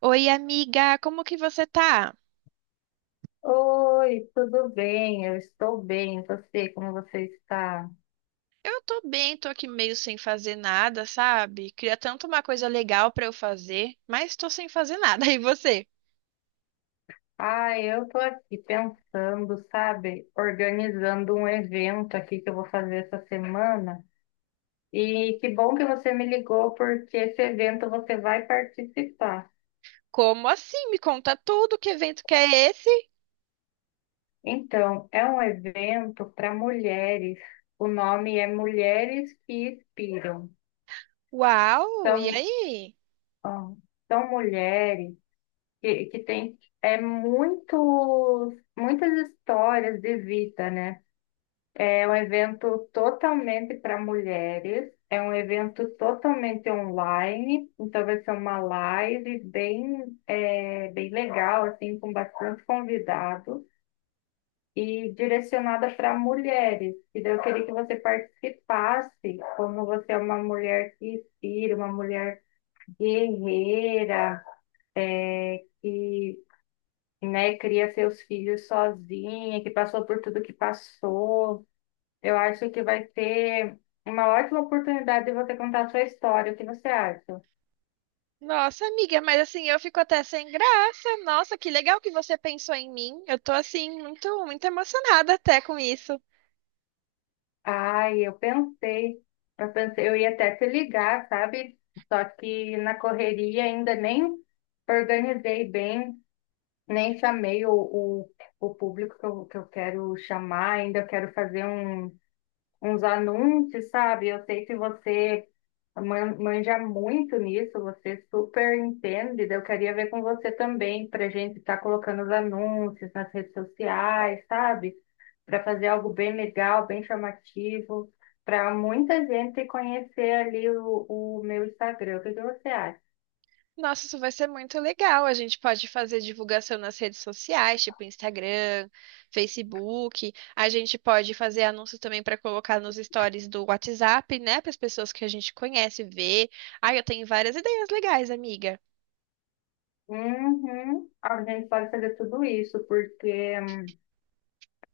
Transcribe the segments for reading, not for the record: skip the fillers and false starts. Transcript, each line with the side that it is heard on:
right: Oi, amiga, como que você tá?
left: Oi, tudo bem? Eu estou bem. E você, como você está?
right: Eu tô bem, tô aqui meio sem fazer nada, sabe? Queria tanto uma coisa legal pra eu fazer, mas tô sem fazer nada. E você?
left: Ah, eu estou aqui pensando, sabe, organizando um evento aqui que eu vou fazer essa semana. E que bom que você me ligou, porque esse evento você vai participar.
right: Como assim? Me conta tudo, que evento que é esse?
left: Então, é um evento para mulheres. O nome é Mulheres que Inspiram.
right: Uau, e
left: São,
right: aí?
left: ah, são mulheres que tem é muitas histórias de vida, né? É um evento totalmente para mulheres, é um evento totalmente online, então vai ser uma live bem legal, assim, com bastante convidados. E direcionada para mulheres. E daí eu queria que você participasse, como você é uma mulher que inspira, uma mulher guerreira, que, né, cria seus filhos sozinha, que passou por tudo que passou. Eu acho que vai ser uma ótima oportunidade de você contar a sua história. O que você acha?
right: Nossa, amiga, mas assim, eu fico até sem graça. Nossa, que legal que você pensou em mim. Eu tô assim muito, muito emocionada até com isso.
left: Ai, eu pensei, eu pensei, eu ia até te ligar, sabe? Só que na correria ainda nem organizei bem, nem chamei o público que eu quero chamar, ainda quero fazer uns anúncios, sabe? Eu sei que você manja muito nisso, você super entende. Daí eu queria ver com você também, para a gente estar colocando os anúncios nas redes sociais, sabe? Para fazer algo bem legal, bem chamativo, para muita gente conhecer ali o meu Instagram. O que que você acha?
right: Nossa, isso vai ser muito legal. A gente pode fazer divulgação nas redes sociais, tipo Instagram, Facebook. A gente pode fazer anúncios também para colocar nos stories do WhatsApp, né? Para as pessoas que a gente conhece ver. Ai, eu tenho várias ideias legais, amiga.
left: Uhum. A gente pode fazer tudo isso, porque,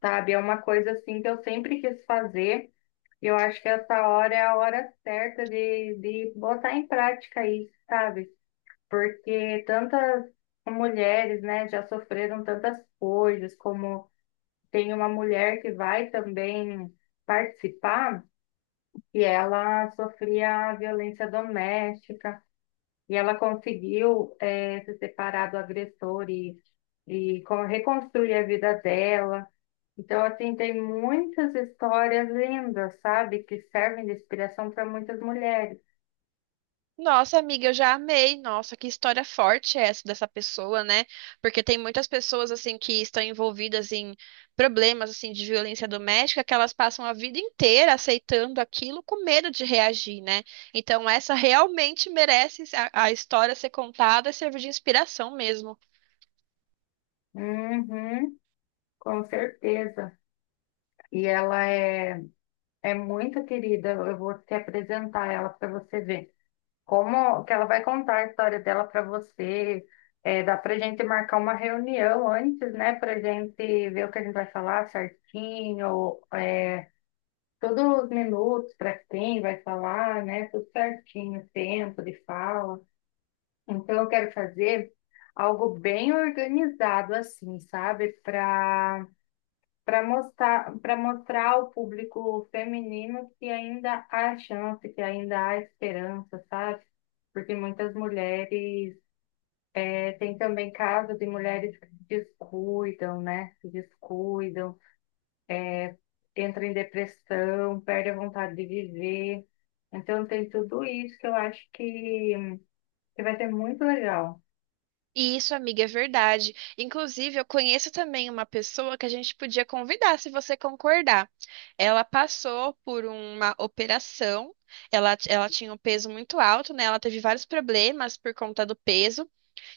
left: sabe, é uma coisa assim que eu sempre quis fazer. Eu acho que essa hora é a hora certa de botar em prática isso, sabe? Porque tantas mulheres, né, já sofreram tantas coisas, como tem uma mulher que vai também participar, e ela sofria violência doméstica, e ela conseguiu se separar do agressor e reconstruir a vida dela. Então, assim, tem muitas histórias lindas, sabe? Que servem de inspiração para muitas mulheres.
right: Nossa, amiga, eu já amei. Nossa, que história forte é essa dessa pessoa, né? Porque tem muitas pessoas assim que estão envolvidas em problemas assim de violência doméstica que elas passam a vida inteira aceitando aquilo com medo de reagir, né? Então essa realmente merece a história ser contada e servir de inspiração mesmo.
left: Uhum, com certeza. E é muito querida. Eu vou te apresentar ela para você ver. Como que ela vai contar a história dela para você. É, dá para gente marcar uma reunião antes, né? Para gente ver o que a gente vai falar certinho, todos os minutos para quem vai falar, né? Tudo certinho, tempo de fala. Então, eu quero fazer algo bem organizado, assim, sabe? Para mostrar, para mostrar ao público feminino que ainda há chance, que ainda há esperança, sabe? Porque muitas mulheres, tem também casos de mulheres que se descuidam, né? Se descuidam, entram em depressão, perdem a vontade de viver. Então, tem tudo isso que eu acho que vai ser muito legal.
right: Isso, amiga, é verdade. Inclusive, eu conheço também uma pessoa que a gente podia convidar, se você concordar. Ela passou por uma operação, ela tinha um peso muito alto, né? Ela teve vários problemas por conta do peso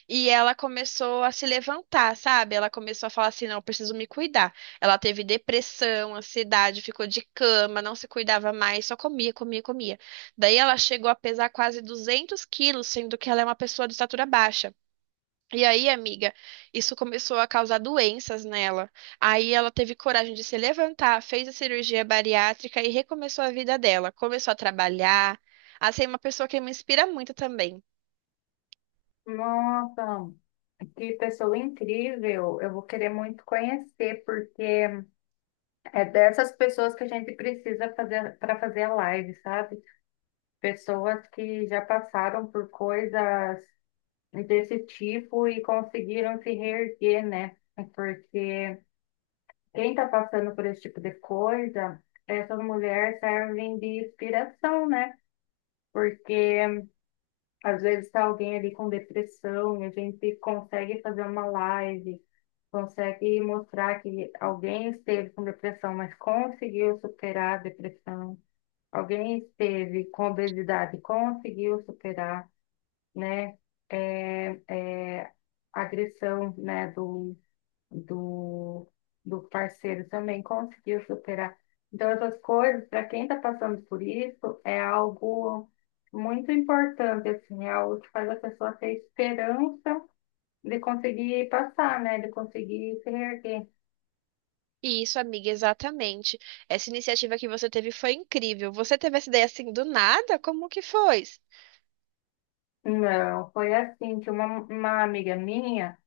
right: e ela começou a se levantar, sabe? Ela começou a falar assim: não, eu preciso me cuidar. Ela teve depressão, ansiedade, ficou de cama, não se cuidava mais, só comia, comia, comia. Daí ela chegou a pesar quase 200 quilos, sendo que ela é uma pessoa de estatura baixa. E aí, amiga, isso começou a causar doenças nela. Aí ela teve coragem de se levantar, fez a cirurgia bariátrica e recomeçou a vida dela. Começou a trabalhar, a ser uma pessoa que me inspira muito também.
left: Nossa, que pessoa incrível! Eu vou querer muito conhecer, porque é dessas pessoas que a gente precisa fazer para fazer a live, sabe? Pessoas que já passaram por coisas desse tipo e conseguiram se reerguer, né? É porque quem está passando por esse tipo de coisa, essas mulheres servem de inspiração, né? Porque às vezes está alguém ali com depressão e a gente consegue fazer uma live, consegue mostrar que alguém esteve com depressão, mas conseguiu superar a depressão. Alguém esteve com obesidade, e conseguiu superar, né? É, é, a agressão, né? Do do parceiro também conseguiu superar. Então, essas coisas, para quem está passando por isso, é algo muito importante, assim, é algo que faz a pessoa ter esperança de conseguir passar, né? De conseguir se reerguer.
right: E isso, amiga, exatamente. Essa iniciativa que você teve foi incrível. Você teve essa ideia assim do nada? Como que foi?
left: Não, foi assim que uma amiga minha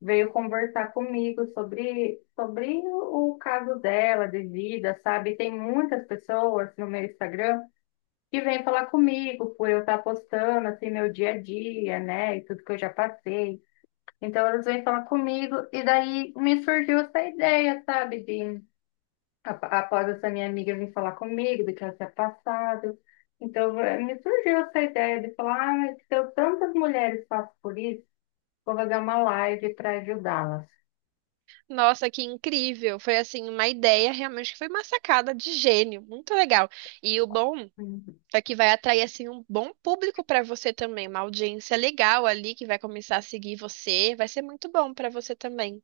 left: veio conversar comigo sobre o caso dela de vida, sabe? Tem muitas pessoas no meu Instagram que vêm falar comigo por eu estar postando assim meu dia a dia, né? E tudo que eu já passei. Então elas vêm falar comigo e daí me surgiu essa ideia, sabe? Após essa minha amiga vir falar comigo do que ela tinha passado. Então, me surgiu essa ideia de falar, ah, mas se eu, tantas mulheres passam por isso, vou fazer uma live para ajudá-las.
right: Nossa, que incrível! Foi assim uma ideia realmente que foi uma sacada de gênio, muito legal. E o bom,
left: Hum.
right: só que vai atrair assim um bom público para você também, uma audiência legal ali que vai começar a seguir você, vai ser muito bom para você também.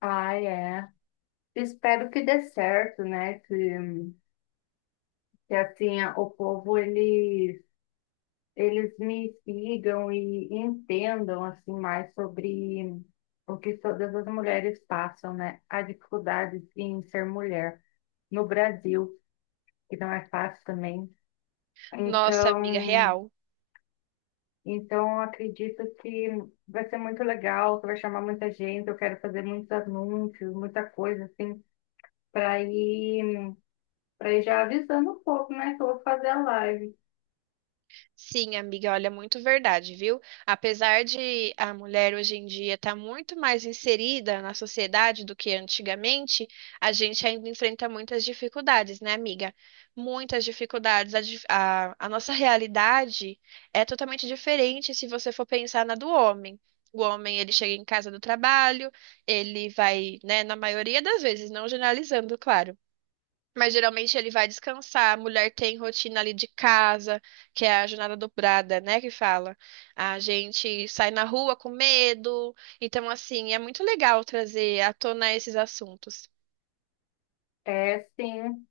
left: Ah, é. Espero que dê certo, né? Que assim, o povo, eles me sigam e entendam, assim, mais sobre o que todas as mulheres passam, né? A dificuldade em ser mulher no Brasil. Que não é fácil também.
right: Nossa, amiga
left: Então,
right: real.
left: então eu acredito que vai ser muito legal, que vai chamar muita gente, eu quero fazer muitos anúncios, muita coisa assim, para ir para ir já avisando um pouco, né, que eu vou fazer a live.
right: Sim, amiga, olha, muito verdade, viu? Apesar de a mulher hoje em dia estar muito mais inserida na sociedade do que antigamente, a gente ainda enfrenta muitas dificuldades, né, amiga? Muitas dificuldades. A nossa realidade é totalmente diferente se você for pensar na do homem. O homem, ele chega em casa do trabalho, ele vai, né, na maioria das vezes, não generalizando, claro. Mas geralmente ele vai descansar. A mulher tem rotina ali de casa, que é a jornada dobrada, né? Que fala. A gente sai na rua com medo. Então, assim, é muito legal trazer à tona esses assuntos.
left: É, sim,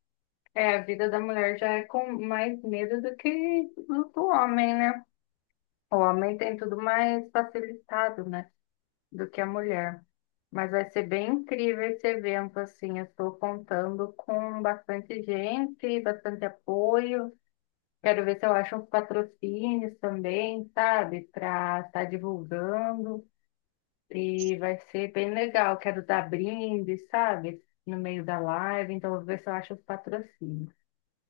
left: é, a vida da mulher já é com mais medo do que do homem, né? O homem tem tudo mais facilitado, né? Do que a mulher. Mas vai ser bem incrível esse evento, assim. Eu estou contando com bastante gente, bastante apoio. Quero ver se eu acho uns patrocínios também, sabe? Para estar divulgando. E vai ser bem legal. Quero dar brinde, sabe? No meio da live. Então, eu vou ver se eu acho os patrocínios.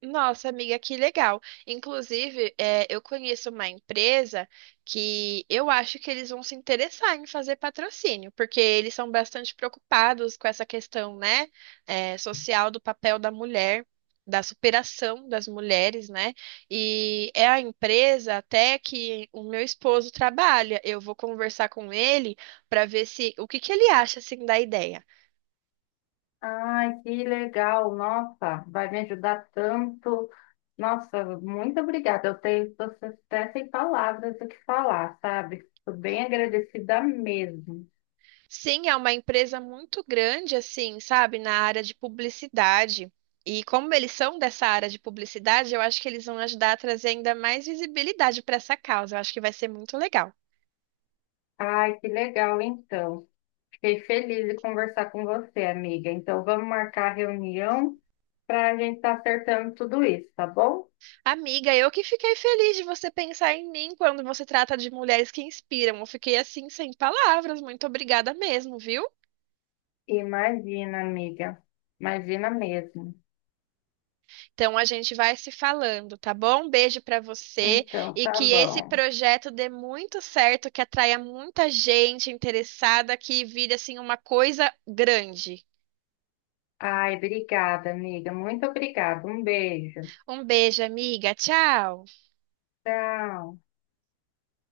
right: Nossa, amiga, que legal. Inclusive, é, eu conheço uma empresa que eu acho que eles vão se interessar em fazer patrocínio, porque eles são bastante preocupados com essa questão, né, é, social do papel da mulher, da superação das mulheres, né? E é a empresa até que o meu esposo trabalha. Eu vou conversar com ele para ver se o que que ele acha assim da ideia.
left: Ai, que legal, nossa, vai me ajudar tanto. Nossa, muito obrigada. Tô até sem palavras do que falar, sabe? Estou bem agradecida mesmo.
right: Sim, é uma empresa muito grande, assim, sabe, na área de publicidade. E como eles são dessa área de publicidade, eu acho que eles vão ajudar a trazer ainda mais visibilidade para essa causa. Eu acho que vai ser muito legal.
left: Ai, que legal, então. Fiquei feliz de conversar com você, amiga. Então, vamos marcar a reunião para a gente estar acertando tudo isso, tá bom?
right: Amiga, eu que fiquei feliz de você pensar em mim quando você trata de mulheres que inspiram. Eu fiquei assim sem palavras. Muito obrigada mesmo, viu?
left: Imagina, amiga. Imagina mesmo.
right: Então a gente vai se falando, tá bom? Um beijo para você
left: Então,
right: e
left: tá
right: que esse
left: bom.
right: projeto dê muito certo, que atraia muita gente interessada, que vire assim uma coisa grande.
left: Ai, obrigada, amiga. Muito obrigada. Um beijo.
right: Um beijo, amiga. Tchau.
left: Tchau.